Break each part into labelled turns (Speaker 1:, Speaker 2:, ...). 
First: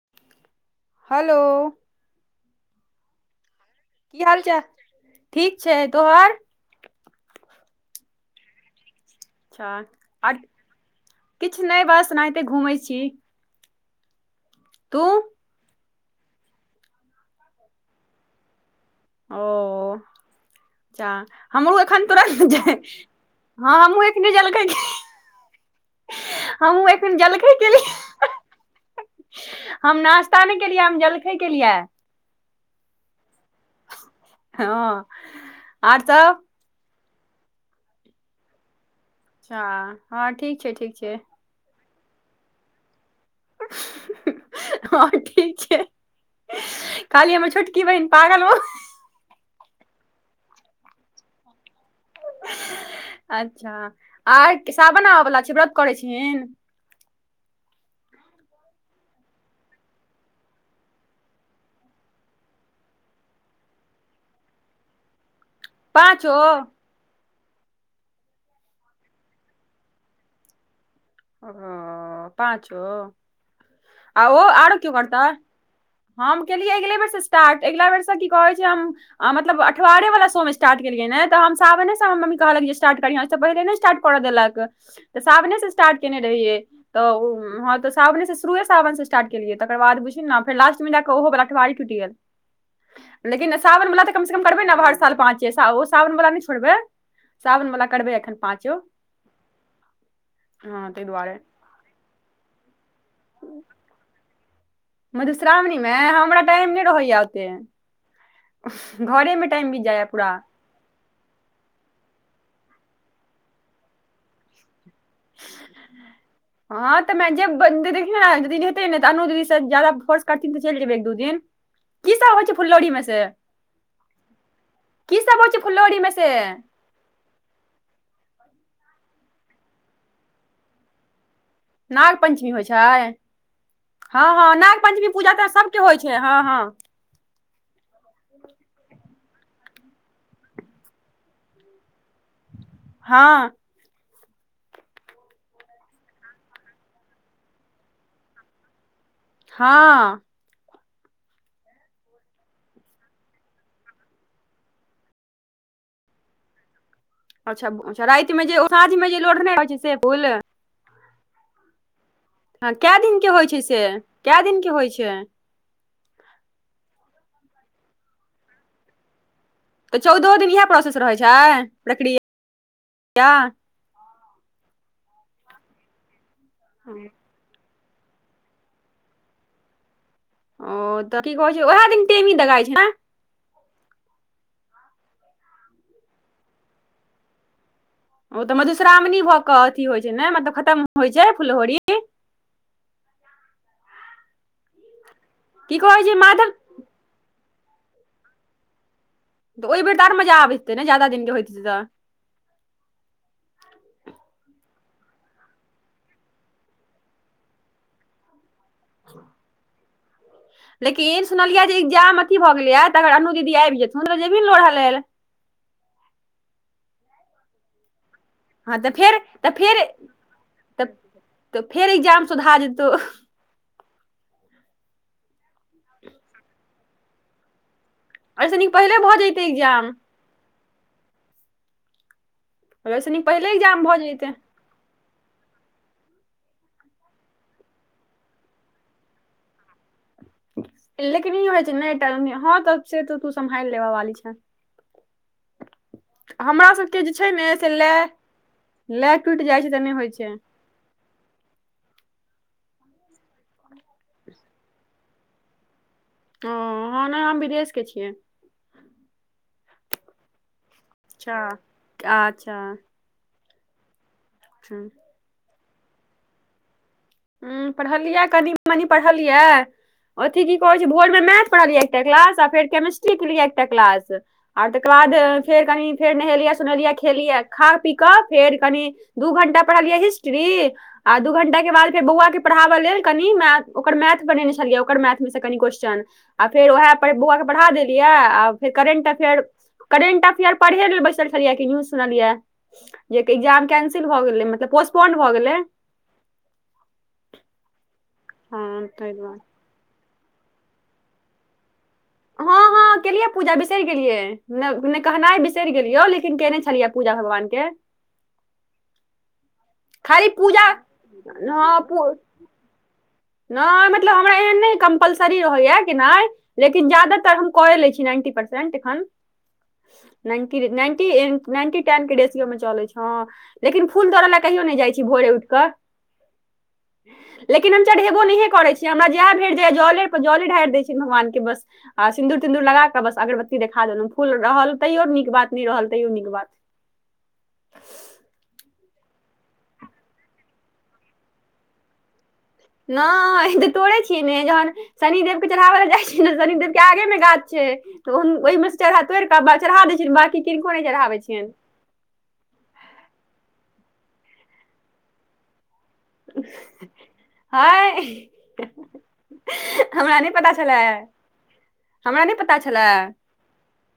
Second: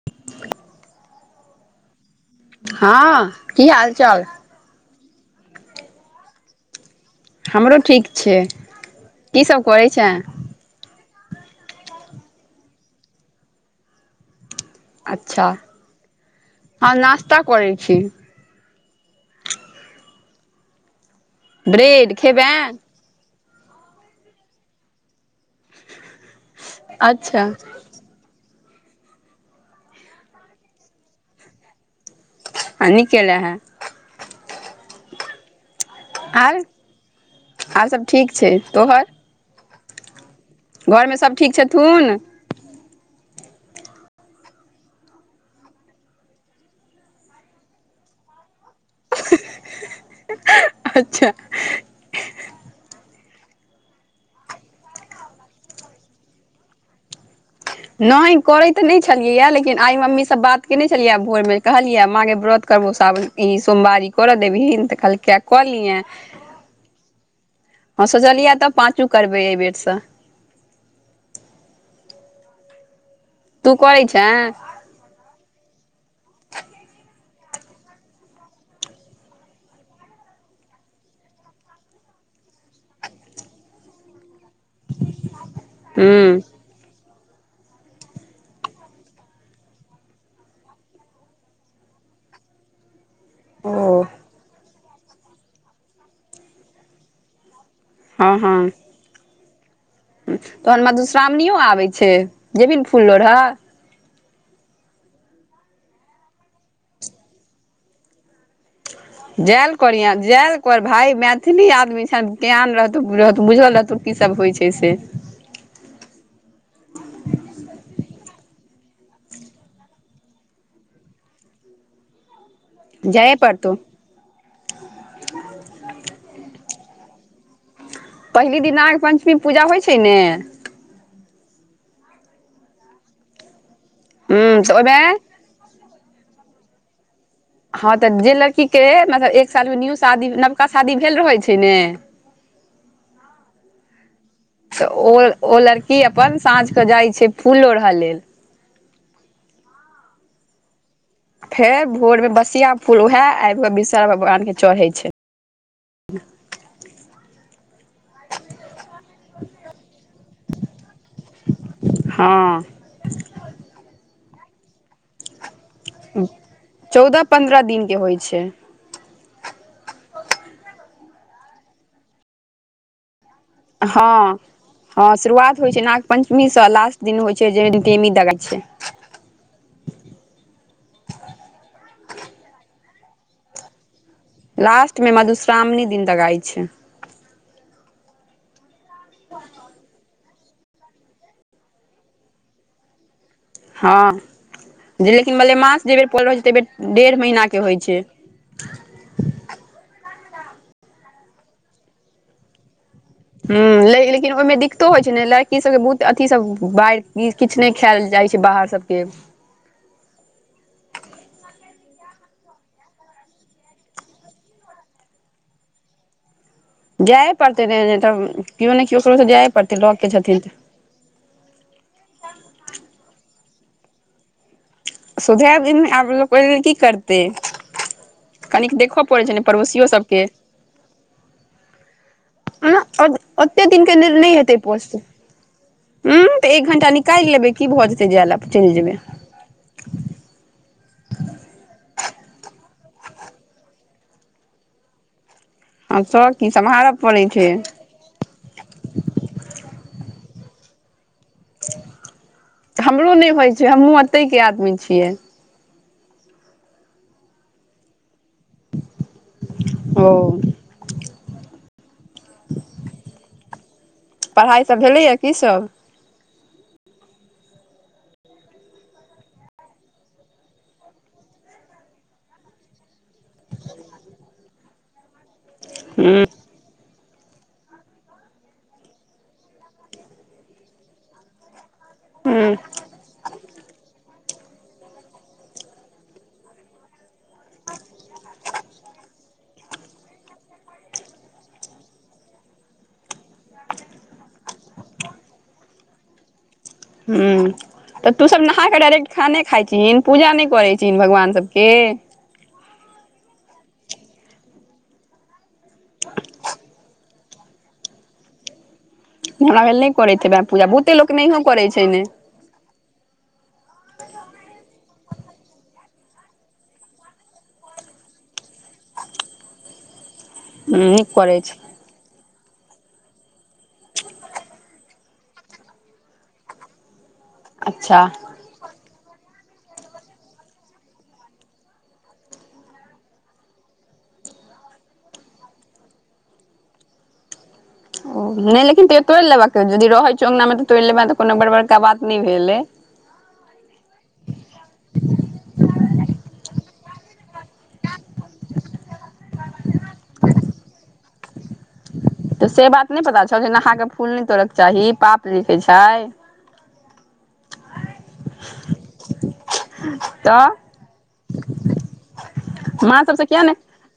Speaker 1: [inaudible]
Speaker 2: Hello
Speaker 1: हाँ की हाल
Speaker 2: की हाल चाल, ठीक छै तोहर?
Speaker 1: हमरो ठीक छै। की सब
Speaker 2: अच्छा!
Speaker 1: करै छै
Speaker 2: आ किछु नहि बस ओनाहिते घूमैत छी। तू
Speaker 1: अच्छा! हम नास्ता करै छी।
Speaker 2: ओ अच्छा! हमहु एखन
Speaker 1: ब्रेड
Speaker 2: तुरंत
Speaker 1: खेबै
Speaker 2: जे हँ हमहुँ एखने जलखै के हमू एखैन
Speaker 1: अच्छा
Speaker 2: जलखैय केली हम नाास्ता नहि केलियै, हम जलखै केलियै।
Speaker 1: सही केलै है।
Speaker 2: हँ, आर सब?
Speaker 1: आइ आर सब ठीक छै, तोहर
Speaker 2: अच्छा! हँ ठीक छै, ठीक छै
Speaker 1: घरमे सब ठीक छथुन?
Speaker 2: हँ ठीक छै। खाली हमर छोटकी बहिन पागल भ गेलै।
Speaker 1: अच्छा!
Speaker 2: अच्छा! और सावन आबय बला छै, व्रत करैत छीहीन।
Speaker 1: नहि करै तऽ नहि छलियैए, लेकिन आइ मम्मी सँ बात कयने छलियै भोरमे कहलियै माँ गै व्रत करबौ सावन, इ सोमवारी करऽ देबहिन तऽ कहलकै क लिहें,
Speaker 2: पाँचो
Speaker 1: ह सोचलियै तऽ पाँचो करबै एहि बेेरसँ।
Speaker 2: ओ पाँचो,
Speaker 1: तू करै
Speaker 2: आ ओ
Speaker 1: छें
Speaker 2: आरो कियो करतै? हम केलियै अगिले बेर सँ स्टार्ट, अगिला बेर सँ की कहै छै हम आ मतलब अठबारे वला सोम स्टार्ट केलियै ने, त हम साबने सँ मम्मी के कहलियै जे स्टार्ट करिहें ओइ से पहिने नहि स्टार्ट करऽ देलक, त साबने से स्टार्ट केने
Speaker 1: हूँ
Speaker 2: रहियै तऽ हँ तऽ सावने सँ शुरुए सावन सँ स्टार्ट केलियै, तकर बाद बुझही ने फेर लास्टमे जा कऽ ओहो बलाअठवारी टूटि गेल। लेकिन सावन
Speaker 1: ओ
Speaker 2: वला तऽ कम सँ कम करबै ने, हर साल पाँचो ओ साावन बला नहि छोड़बै। साबन बला करबै
Speaker 1: हँ
Speaker 2: एखन
Speaker 1: हँ
Speaker 2: पाँचो।
Speaker 1: तहन
Speaker 2: हँ ताहि दुआरे
Speaker 1: मधुश्रावणियो आबै छै, जेबही ने फूल लोढ़ऽ।
Speaker 2: मधुश्रावणी मे हमरा टाइम नहि रहैये ओतेक।
Speaker 1: जायल
Speaker 2: बीत जाइया
Speaker 1: करिहे,
Speaker 2: पूरा
Speaker 1: जायल ओकर भाय मैथिली आदमी छे, ज्ञान रहतौ बुझल रहतौ की सब होइ छै से। [inaudible]
Speaker 2: हँ तऽ जेबे देखियौ, ने यदी हेतै ने तऽअनू दीदी सब ज्यादा फोर्स करथिन तऽ चलि जेबै एक दू दिन। की सब होइ छै फुललोढ़ी में से,
Speaker 1: जाये पड़तौ
Speaker 2: की सब होइ छै फुलोढ़ी में से?
Speaker 1: पहिले दिन नाग पञ्चमी के पूजा होइ छै ने।
Speaker 2: नाग पञ्चमी होइ छै, हँ, हँ
Speaker 1: हूँ तऽ
Speaker 2: नाग
Speaker 1: ओहिमे
Speaker 2: पंचमी पूजा तऽ सभ के होइ छै, हँ, हँ।
Speaker 1: हँ तऽ जे लड़की के मतलब एक साल मे, न्यू शादी नवका शादी भेल रहैत छै ने।
Speaker 2: हँ।
Speaker 1: तऽ ओ ओ लड़की अपन साँझ के जाइ छै फूल लोढ़ऽ लेल।
Speaker 2: हँ।
Speaker 1: फेर भोर में बसिया फूल उहे आबि के विषहारा भगवान के चढ़ै छै। [inaudible]
Speaker 2: अच्छा! अच्छा! राति मे जे साँझं में जे लोढ़ने रहइ छै से फूल।
Speaker 1: हँ
Speaker 2: कै दिनके होइत छै, से कै दिनके होय छै
Speaker 1: चौदह पन्द्रह दिनके होय छै।
Speaker 2: तऽ चौदहो दिन इहे प्रोसेस रहैत छै प्रक्रिया
Speaker 1: हँ हँ शुरुआत होइ छै नाग पंचमी सँ लास्ट दिन होइ छै जाहि दिन टेमी दगाइ छै
Speaker 2: ओ तऽ की कहै छै ओहे दिन टेमी दगाई छै नें।
Speaker 1: लास्ट मे मधुश्रावणी दिन दगाइ छै।
Speaker 2: ओ तऽ मधुश्रावणी भऽ के अथी होइ छै ने मतलब खतम होइ छै फुललोहड़ी
Speaker 1: हँ जे लेकिन
Speaker 2: की
Speaker 1: मलेमास जहि
Speaker 2: कहै
Speaker 1: बेर पड़ल रहै छै
Speaker 2: माधव
Speaker 1: तहि बेर डेढ़ महीना के होय छै।
Speaker 2: तऽ ओहि बेर तऽ आर मजा आबैत हेतै ने जादा दिन के होइत हेतै तऽ
Speaker 1: हूं लेकिन ओहिमे दिक्कतो होइ छै ने लड़की सबके बहुत अथी सब बाहरी चीज किछ नहि खायल जाइ छै बाहर सबके
Speaker 2: लेकिन सुनलियै जे एग्जाम अथी भऽ गेलैये त अगर अनु दीदी आबि जेथुन त जेबही लोरहै लेल।
Speaker 1: जेए पड़तै ने नहि तऽ केयो नहि केयो ककरो तऽ जाइये पड़तै लगके छथिन तऽ
Speaker 2: त तऽ फेर एग्जाम सोधा जेतौ
Speaker 1: सोधै दहीन आब लोक ओय लेल की करतै
Speaker 2: ओहिसँ नीक
Speaker 1: कनिक
Speaker 2: पहिले
Speaker 1: देखहो
Speaker 2: भऽ
Speaker 1: पड़ै छै ने
Speaker 2: जैतै
Speaker 1: पड़ोसियो
Speaker 2: एग्जाम
Speaker 1: सबके [inaudible]
Speaker 2: ओहिसँ नीक पहिले
Speaker 1: ओते दिन
Speaker 2: एग्जाम
Speaker 1: के
Speaker 2: भऽ
Speaker 1: लेल
Speaker 2: जैतै
Speaker 1: नहि हेतै [unintelligible] ऊ तऽ एक घंटा निकालि लेबै की भऽ जेतै जाय लै चलि जेबै
Speaker 2: लेकिन ई होय छै ने तऽ नहि हँ तऽ से त तू सम्हारि लेबऽ वाली छें।
Speaker 1: आ सब की
Speaker 2: हमरा सब
Speaker 1: सम्हारऽ
Speaker 2: के जे
Speaker 1: पड़ै
Speaker 2: छै ने से लै लै टूटि जाए छै तऽ नहि होए छै।
Speaker 1: हमरो नहि होय छै हमहुँ एतै के आदमी छियै।
Speaker 2: हऽ ह ने हम विदेश के छियै
Speaker 1: ओ
Speaker 2: अच्छा [inaudible]
Speaker 1: पढ़ाइ सब भेलैए की सब
Speaker 2: ह्म पढ़ल यै कनि-मनि पढ़ल यै अथि की कहै छै भोर मे मैथ पढ़लियै एकटा क्लास आ फेर केमिस्ट्री केलियै एकटा क्लास आर तकर बाद फेर कनि फेर नहेलियै सुनेलियै खै खेलियै खा पी क फेर कनि दू घंटा पढ़लियै हिस्ट्री आ दू घंटा के बाद फेर बौआ के
Speaker 1: हूँ
Speaker 2: पढ़ाबऽ लेल कनि मै ओकर मैथ बने छलियै ओकर मैथ मे से कनि क्वेश्चन आ फेर ओहे पर बौआके बढ़ा देलियै आ फेर करेंट त फेर करेंटफेयर पढ़हे लेल बैसल छलियै कि न्यूज सुनलियै जय के एकग्जाम कैंसिल भ गेलै मतलब पोस्पोंड भऽ गेलै
Speaker 1: हूँ तऽ तू सब
Speaker 2: हँ
Speaker 1: नहाकऽ डायरेक्ट
Speaker 2: ताहि दुआरे
Speaker 1: खाने खाइ छहिन पूजा नहि करै छहिन भगवान सबके
Speaker 2: हँ हँ केलियै पूजा बिसरि गेलियै नै कहनाइ बिसरि गेलियो लेकिन केयने छलियै पूजा भगवान के
Speaker 1: हमरा बैर नहि करैत हैबै पूजा बहुते लोक नहियो करै
Speaker 2: हँ
Speaker 1: छै
Speaker 2: पू
Speaker 1: ने
Speaker 2: नहि मतलब हमरा एहन नहि कम्पलसरी रहैया कि नहि लेकिन ज्यादातर हम कयै लै छी नाइन्टी परसेंट एखन न्टी
Speaker 1: हूँ
Speaker 2: नन्टी
Speaker 1: नीक करै छै
Speaker 2: नन्टी टाइम के रेसियो मे चलै छ लेकिन फूलतोड़ऽ ल कहियो नहि जाइ छी भोरे उठ कऽ लेकिन हम
Speaker 1: अच्छा
Speaker 2: चढ़ेबो नहिहे करै छियै हमरा जेह भेट जाय जले पर जले ढारि दै छियनि भगवान के बस आ सिंन्दूर तिन्दूर लगा कऽ बस अगरबत्ती देखा देलहुँ फूल रहल तैयो नीक बात नहि रहल तैयो नीक बात।
Speaker 1: ओ, नहि लेकिन तइयो तोड़ि लेबा यदि रहै छौ अँंगना मे तऽ तोड़ि लेबा तऽ कोनो बड़ बड़का बात नहि भेलै।
Speaker 2: नहि तऽ तोड़े छियै ने जहन शनिदेव के चढ़ाबै लए जाइ छियै ने शनिदेव के आगे मे गाछ छै। तऽ ओहिमेसँ चढ़ा तोड़ि कऽ चढ़ा दैत छियनि बाँकी किनको नहि चढ़ाबैत छियनि।
Speaker 1: तऽ से बात नहि पता छौ जे नहा क फूल नहि तोड़यके चाही पाप लिखैत छै।
Speaker 2: हय। हमरा नहि
Speaker 1: तऽ
Speaker 2: पता छलै हमरा नहि पता छलै।
Speaker 1: तऽ किया नहि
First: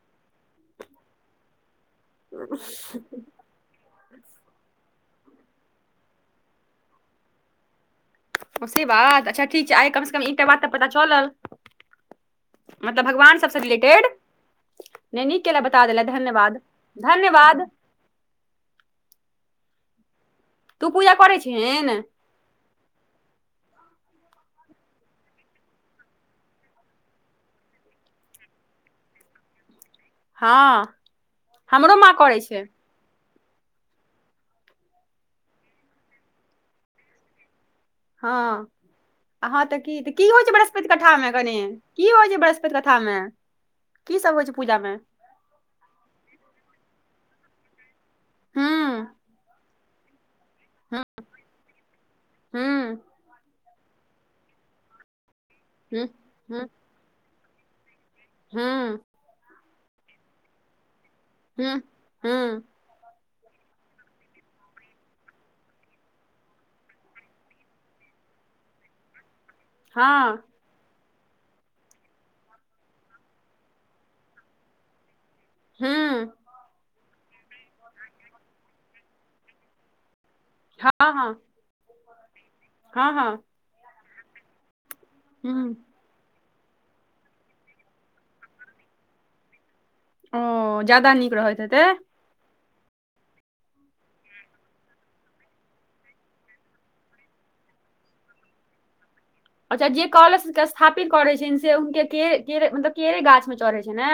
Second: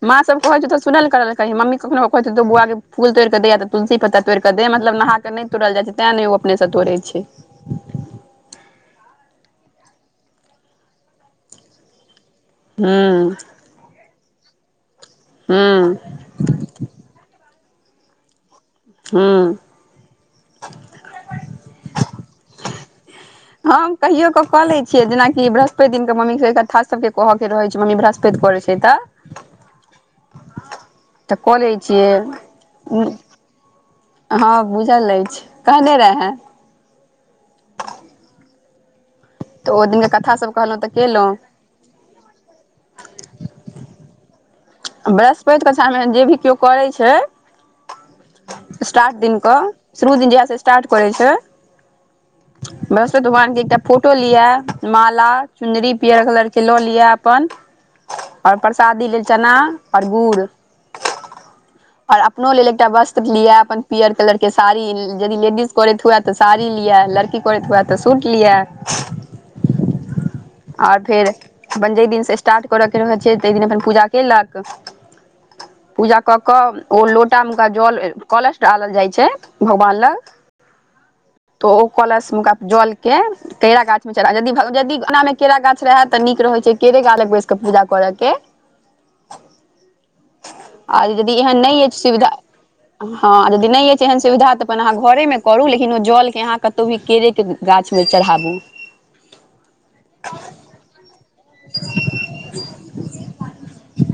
Speaker 1: माँ सब कहै छै सुनल करल करही मम्मी कखनो कहैत हेतौ बौआ गयी तुलसी पत्ता तोड़ कऽ दे मतलब नहा नहि तोड़ल जाइ छै तें ने ओ अपने से तोड़ै छै।
Speaker 2: ओ से बात अच्छा ठीक छै आइ कम से कम इकटा बात तऽ पता चलल। मतलब
Speaker 1: हूँ
Speaker 2: भगवान सबसँ रिलेटेड नहि नीक केल
Speaker 1: हूँ
Speaker 2: बता देल धन्यवाद। धन्यवाद।
Speaker 1: हुं।
Speaker 2: तू पूजा करै छहीन।
Speaker 1: हम कहियो क क ले छीयै जेना की बृहस्पति दिन के मम्मी के कथा सब के कह के रहे छै मम्मी बृहस्पति करे छै। [unintelligible]
Speaker 2: हँ
Speaker 1: तऽ कऽ लै
Speaker 2: हमरो
Speaker 1: छिय।
Speaker 2: माँ करै छै
Speaker 1: हँ बुझल अछि कहने रहै।
Speaker 2: हँ हँ तऽ
Speaker 1: ओ
Speaker 2: की
Speaker 1: दिनके
Speaker 2: की
Speaker 1: कथा
Speaker 2: होइ छै
Speaker 1: सब कहलहुँ
Speaker 2: बृहस्पति
Speaker 1: तऽ
Speaker 2: कथा मे
Speaker 1: केलहुँ
Speaker 2: कनी। की होइ छै बृहस्पति कथा मे की सब होइ छै पूजा मे।
Speaker 1: बृहस्पतिक कथा मे जे भी केओ करै छै
Speaker 2: हूँ
Speaker 1: स्टार्ट दिन कऽ। शुरू दिन जहिया स स्टार्ट
Speaker 2: हूँ
Speaker 1: करे छै
Speaker 2: हूँ
Speaker 1: बृहस्पत भगवान के एकटा फोटो लिअ माला, चुन्दरी,
Speaker 2: हूँ हूँ
Speaker 1: पीयर कलरके
Speaker 2: हूँ
Speaker 1: लऽ लिअ अपन। आओर
Speaker 2: हूँ हूँ
Speaker 1: प्रसादी लेल चना और गुड़।
Speaker 2: हँ हूँ
Speaker 1: और अपनो
Speaker 2: हँ
Speaker 1: लेल एकटा वस्त्र लिय अपन पियर कलर के साड़ी यदि लेडीज करैत हुए तऽ साड़ी लिय लड़की की करैत हुआ तऽ सुट लिया।
Speaker 2: हँ।
Speaker 1: आ फेर अपन जाहि दिनसँ स्टार्ट करयके रहै छै ताहि दिन अपन पूजा कयलक। पूजा
Speaker 2: हँ
Speaker 1: कऽ कऽ ओ लो लोटा मुका जल कलश डालल जाय छैय भगवान लग।
Speaker 2: हँ हँ।
Speaker 1: तो ओ कलश मुका जल के केरा गाछ मे चढ़ा यदि भ यदि एना मे केरा
Speaker 2: हूँ
Speaker 1: गाछ रहे तऽ नीक रहै छैय केरे गाछ लग बैस क पूजा करऽ के।
Speaker 2: ओ
Speaker 1: आ
Speaker 2: ज्यादा नीक
Speaker 1: यदि
Speaker 2: रहैत
Speaker 1: एहन नहि
Speaker 2: हेतै
Speaker 1: अछि सुविधा हँ यदि नहि अछि एहन सुविधा तऽ अपन अहाँ घरेमे करू लेकिन ओ जलके अहाँ क त भी केरेके गाछमे चढ़ाबू।
Speaker 2: अच्छा जे कलश के स्थापित करय छत्तीन से हुनके केरे केरे मतलब केरे गाछ मे चढ़य छैय ने।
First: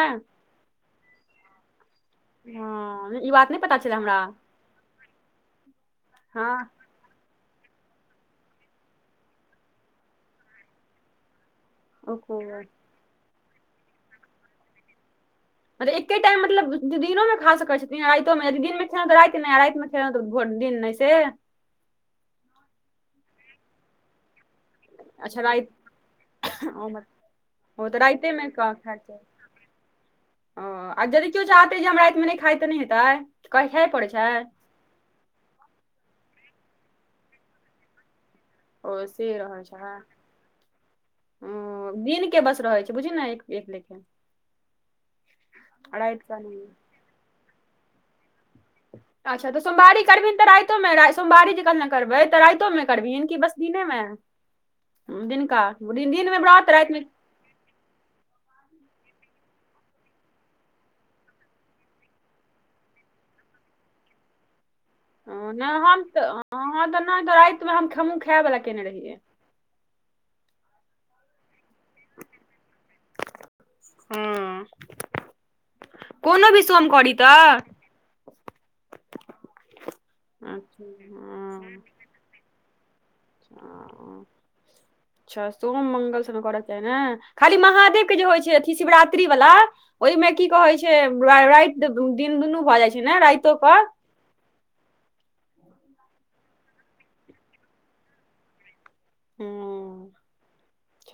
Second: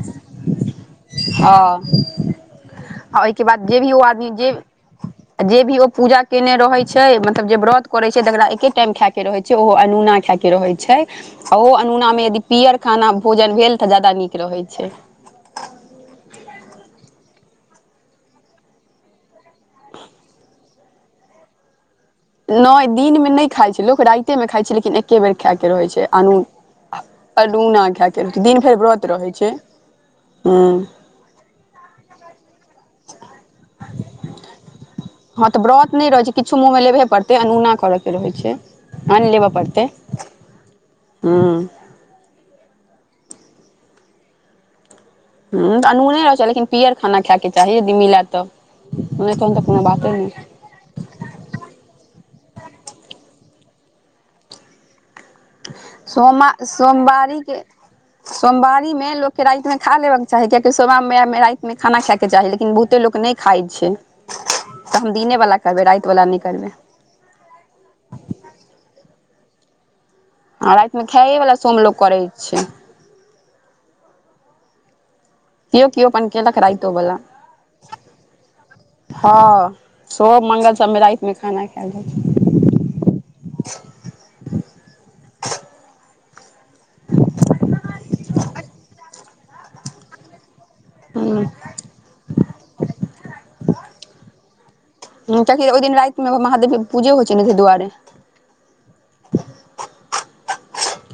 Speaker 1: हँ,
Speaker 2: हँ
Speaker 1: आ
Speaker 2: ई
Speaker 1: ओहिके
Speaker 2: बात नहि
Speaker 1: बाद
Speaker 2: पता
Speaker 1: जे भी
Speaker 2: छलै
Speaker 1: ओ
Speaker 2: हमरा
Speaker 1: आदमी जे आ जे भी ओ पूजा केने
Speaker 2: हँ
Speaker 1: रहय छैय मतलब जे व्रत करय छैय तकरा एके टाइम खायके रहै छैय ओहो अनुना खायके रहै छैय। आ ओहो अनुनामे यदि
Speaker 2: ओहो
Speaker 1: पीयर खाना भोजन भेल तऽ ज्यादा नीक रहै छैय।
Speaker 2: अरे एके टाइम मतलब दिनोमे खा सकै छथिन्ह रातियो मे यदि दी न तऽ रति नहि आ राति मे खेलहु तऽ भोर दिन नहि से।
Speaker 1: नैय, दिनमे नहि खाय छैय लोक, राइते मे खाइ छैय, लेकिन एक् एके बेर
Speaker 2: अच्छा
Speaker 1: खैयके
Speaker 2: राति
Speaker 1: रहै छैय अनून,
Speaker 2: ओ मत-
Speaker 1: अनूना
Speaker 2: ओ तऽ
Speaker 1: खैयके
Speaker 2: राइते मे
Speaker 1: दिन भरि व्रत
Speaker 2: खायके
Speaker 1: रहै छैय।
Speaker 2: ओ, आ जदि कियो चाहतेै जे हम रातिमे नहि खाय तऽ नहि हेतै? कैह खैय पड़ै छैय?
Speaker 1: हँ तऽ व्रत नहि रहै छैय, किछो मुँहमे लेबहे पड़तै अनूना करयके रहैत छैय।
Speaker 2: ओ से
Speaker 1: अन लेबऽ
Speaker 2: रहै
Speaker 1: पड़तै,
Speaker 2: छै
Speaker 1: हँ।
Speaker 2: दिन के बस रहै छैय, बुझू ने एक-एक लेखे।
Speaker 1: ह तऽ अनूने होय
Speaker 2: रातिके
Speaker 1: छैय,
Speaker 2: नहि
Speaker 1: लेकिन पीयर खाना खायके चाही यदि मिलय तऽ। नहि
Speaker 2: अच्छा
Speaker 1: तहन
Speaker 2: तऽ
Speaker 1: कोनो
Speaker 2: सोमवारी
Speaker 1: बाते
Speaker 2: करबिन्त
Speaker 1: नहि
Speaker 2: राइ तुम राइ सोमवारी जे कहलें करबै, तऽ राइतो मे करबीहि कि बस दिने में? उम्म दिन दिनमे
Speaker 1: सोमा
Speaker 2: व्रत रातिमे
Speaker 1: सोमवारी के सोमवारी में लोक के राईत मे खा लेबे के चाही कियाकि सोमा मैया में राइत मे खाना खाय के चाही, लेकिन बहुते लोक नैय खाइ छै तऽ हम दिने
Speaker 2: ओ,
Speaker 1: वला
Speaker 2: नहि
Speaker 1: करबै, राइत वला नैय करबै।
Speaker 2: हम बना क राइत त हम-हमहुँ खाय बला केने रहियै।
Speaker 1: आ राइत में खाइए वला सोम लोक करै छै।
Speaker 2: ह्म्म।
Speaker 1: कियो-कियो अपन केलक राइतो बला।
Speaker 2: तऽ
Speaker 1: हँ, सोम मंगल
Speaker 2: अच्छा
Speaker 1: सबमे राइत मे खाना
Speaker 2: हँ
Speaker 1: खैएल जाइ छै।
Speaker 2: हँ, अच्छा सोम मंगल स ने करऽके चाही ने, खाली महादेव के जे होइ छै अथी शिवरात्रि वला ओइ मे की कहै छै? र-राइत दिन दुनू भऽ जाइ छै ने, राइतो क
Speaker 1: ह्म्म कियैकि ओइ दिन राइत मे महादेव के पूजे होइ छै ने, तहि दुआरे।
Speaker 2: हूम्म।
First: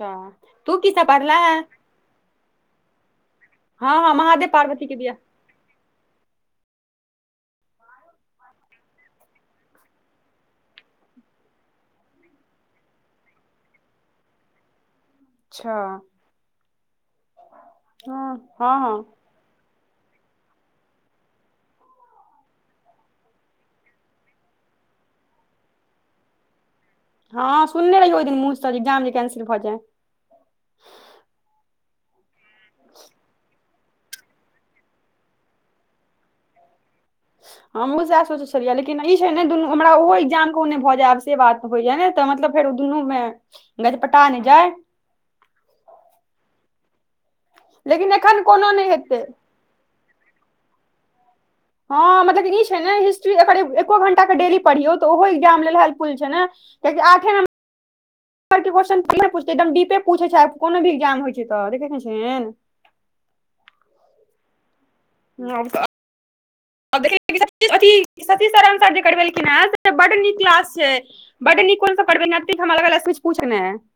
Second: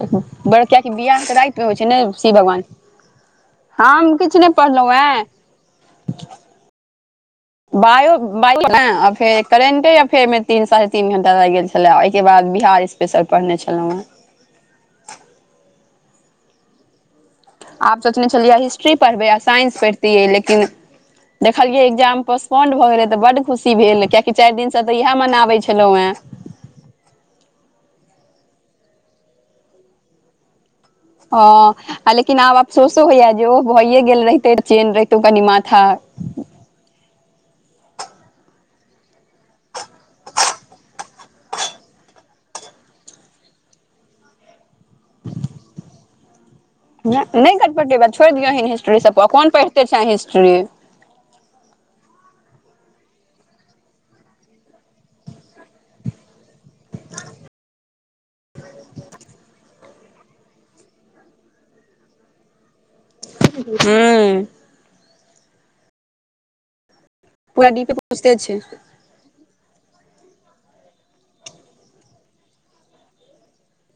Speaker 1: बड़ कियैकि बियाह के
Speaker 2: पढ़ले हैं
Speaker 1: राइत मे होइ छै ने, शिव भगवान
Speaker 2: हँ हँ
Speaker 1: हाॅम किछु नहि
Speaker 2: महादेव पार्वती
Speaker 1: पढ़लौं
Speaker 2: के बियाह
Speaker 1: हें? बायो-बायो के ने, फेर करेंटे अफेर तीन साढ़े तीन घंटा लाइग गेल छलाऽ, ओइ के बाद बिहार स्पेशल पढ़ने छलौं हेँ।
Speaker 2: अच्छा।
Speaker 1: आब सोचने
Speaker 2: हँ
Speaker 1: छलियै
Speaker 2: हँ
Speaker 1: हिस्ट्री
Speaker 2: हँ
Speaker 1: पढ़बै आ साइंस पढ़ितियै लेकिन देखलियै एकग्जाम पोस्पोंड भऽ गेलै तऽ बड खुशी भेल, कियैकि चाइर दिनसँ तऽ इहै मनाबै छलौं हें।
Speaker 2: हँ सुनने रहियौ ओइ दिन मुँह सॅ जे एग्जाम जे कैंसिल भऽ जाइ।
Speaker 1: हँ, लेकिन आब अफसोसो होइये जे ओह भइये गेल रहितै त चेन रहितौं कनि माथा
Speaker 2: हमहुँ सैऽह सोचै छलियै, लेकिन ई छै ने दुनू हमरा ओहो एग्जाम कहूँ नैय भऽ जाय, आब से बात। त होइयाऽ ने तऽ मतलब फेर ओ दुनू मे गजपटा ने जाय?
Speaker 1: नै-नै गजपटेबैं,
Speaker 2: लेकिन
Speaker 1: छोइड़
Speaker 2: एखन
Speaker 1: दियहिन
Speaker 2: कोनो नहि
Speaker 1: हिस्ट्री सब
Speaker 2: हेतै
Speaker 1: प, कोन पढ़िते छैं हिस्ट्री?
Speaker 2: हँ, मतलब कि ई छै ने, हिस्ट्री एकर-एग-एको घंटाके डेली पढ़ियौ तऽ ओहो एग्जाम लेल हेल्पफुल छै ने कियैकि आठे नंब बर के क्वेशचन [unintelligible] पूछतै एकदम डीपे पूछै छै आब कोनो भी एग्जाम होइ छै तऽ, देखे नै छिहीन?
Speaker 1: हम्म।
Speaker 2: [unintelligible]
Speaker 1: पूरा डीपे पूछते
Speaker 2: सतीश
Speaker 1: छै
Speaker 2: सर आंसर जे करबेलखिन हें बड नीक क्लास छै बड नीक [unintelligible] [unintelligible]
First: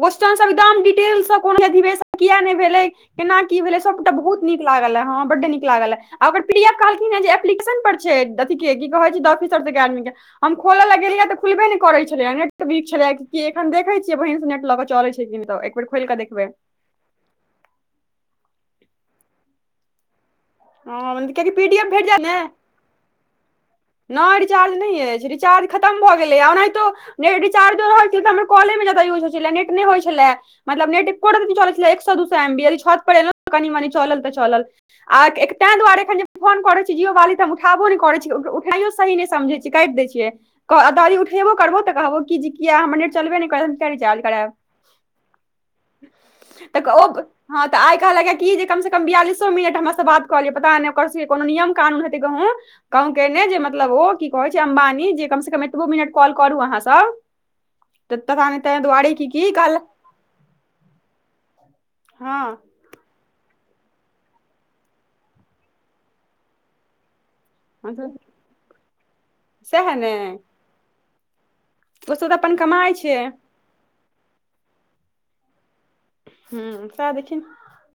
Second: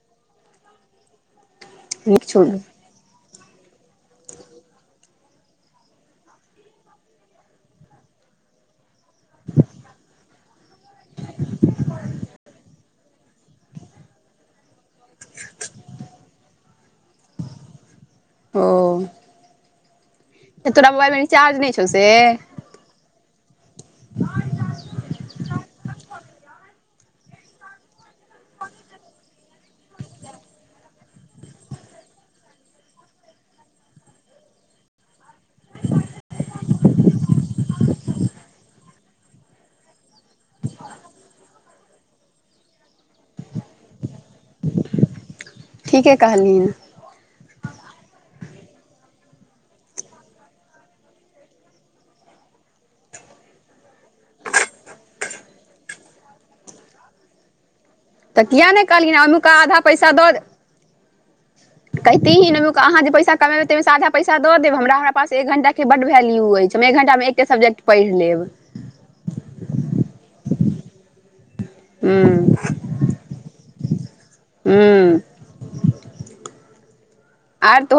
Speaker 2: कोश्चन सब एकदम डिटेल स कोनो भी अधिवेशन
Speaker 1: नीक
Speaker 2: कियैऽ
Speaker 1: छोड़ू
Speaker 2: नइ भेलै? केना की भेलै? सबटा बहुत नीक लागल लय, हां बड्ड नीक लागल लय, ओकर पी डी एफ कहलखिन हें जे एप्लिकेशन पर छै दथी के कि कहय छै? द ऑफिसर्स ऐकैडमी के, हम खोलऽ लैऽ गेलियै तऽ खुलबे नै करय छलै, ऐ नेट वीक छलै कि की? एखन देखै छियै बहिन स नेट लऽ कऽ चलै छै कि नैय? एक बेर खोइल कऽ देखबै।
Speaker 1: ओ तऽ तोरा मोबाइलमे
Speaker 2: हं, किएकि
Speaker 1: रिचार्ज नहि छौ
Speaker 2: पीडीएफ
Speaker 1: से
Speaker 2: भेंट जैत ने नै रिचार्ज नै ऐछ, रिचार्ज खतम भ गेलैया। ओनाहितो ने रिचार्जो रहै तैयो त हमर कॉलेमे जादा यूज होइ छला नेट नै होइ छला मतलब नेट एकोरती नै चलै छलै एक स दू स एम बी, यदि छत पर एलौ त कनि मनी चलल त चलल आ तैं दुआरे एखन जे फोन करै छी जीओ वाली त हम उठाबो नै करैत छी उठाइयो सही नै समझै छियै काटि दै छियै। कह यदि उठेबो करबौ त कहबौ कि जे किए हमर नेट चलबे नै करत, कियै रिचार्ज कराएब।
Speaker 1: [inaudible] ठीके कहलिन
Speaker 2: [inaudible] तक बा ओ हं त आइ कहलकए कि जे कम सं कम बियालिसो मिनट हमरासं बात कहलियै पता नै ओकर सबके कोनो नियम कानून हेतै कहूं कम केने छै मतलब ओ की कहय छै अम्बानी जे कम सं कम एतबो मिनट कॉल करू अहाँसब।
Speaker 1: [inaudible] त किए नै कहलही
Speaker 2: की
Speaker 1: अन्नूके
Speaker 2: कहल
Speaker 1: आधा पैसा द दे कहितही
Speaker 2: हँ
Speaker 1: ने रू त अहाँ जे पैसा कमेबै तै मे सं आधा पैसा द देब हमरा, हमरा पास एक घंटाके बड्ड वैल्यू अछि। हम एक घंटामे एक ते सब्जेक्ट पढ़ि लेब।
Speaker 2: सैह ने? ओ सब त
Speaker 1: हूँ
Speaker 2: अपन कमाइ छै।
Speaker 1: हं
Speaker 2: हुं सैह देखहीन।
Speaker 1: आर तोहर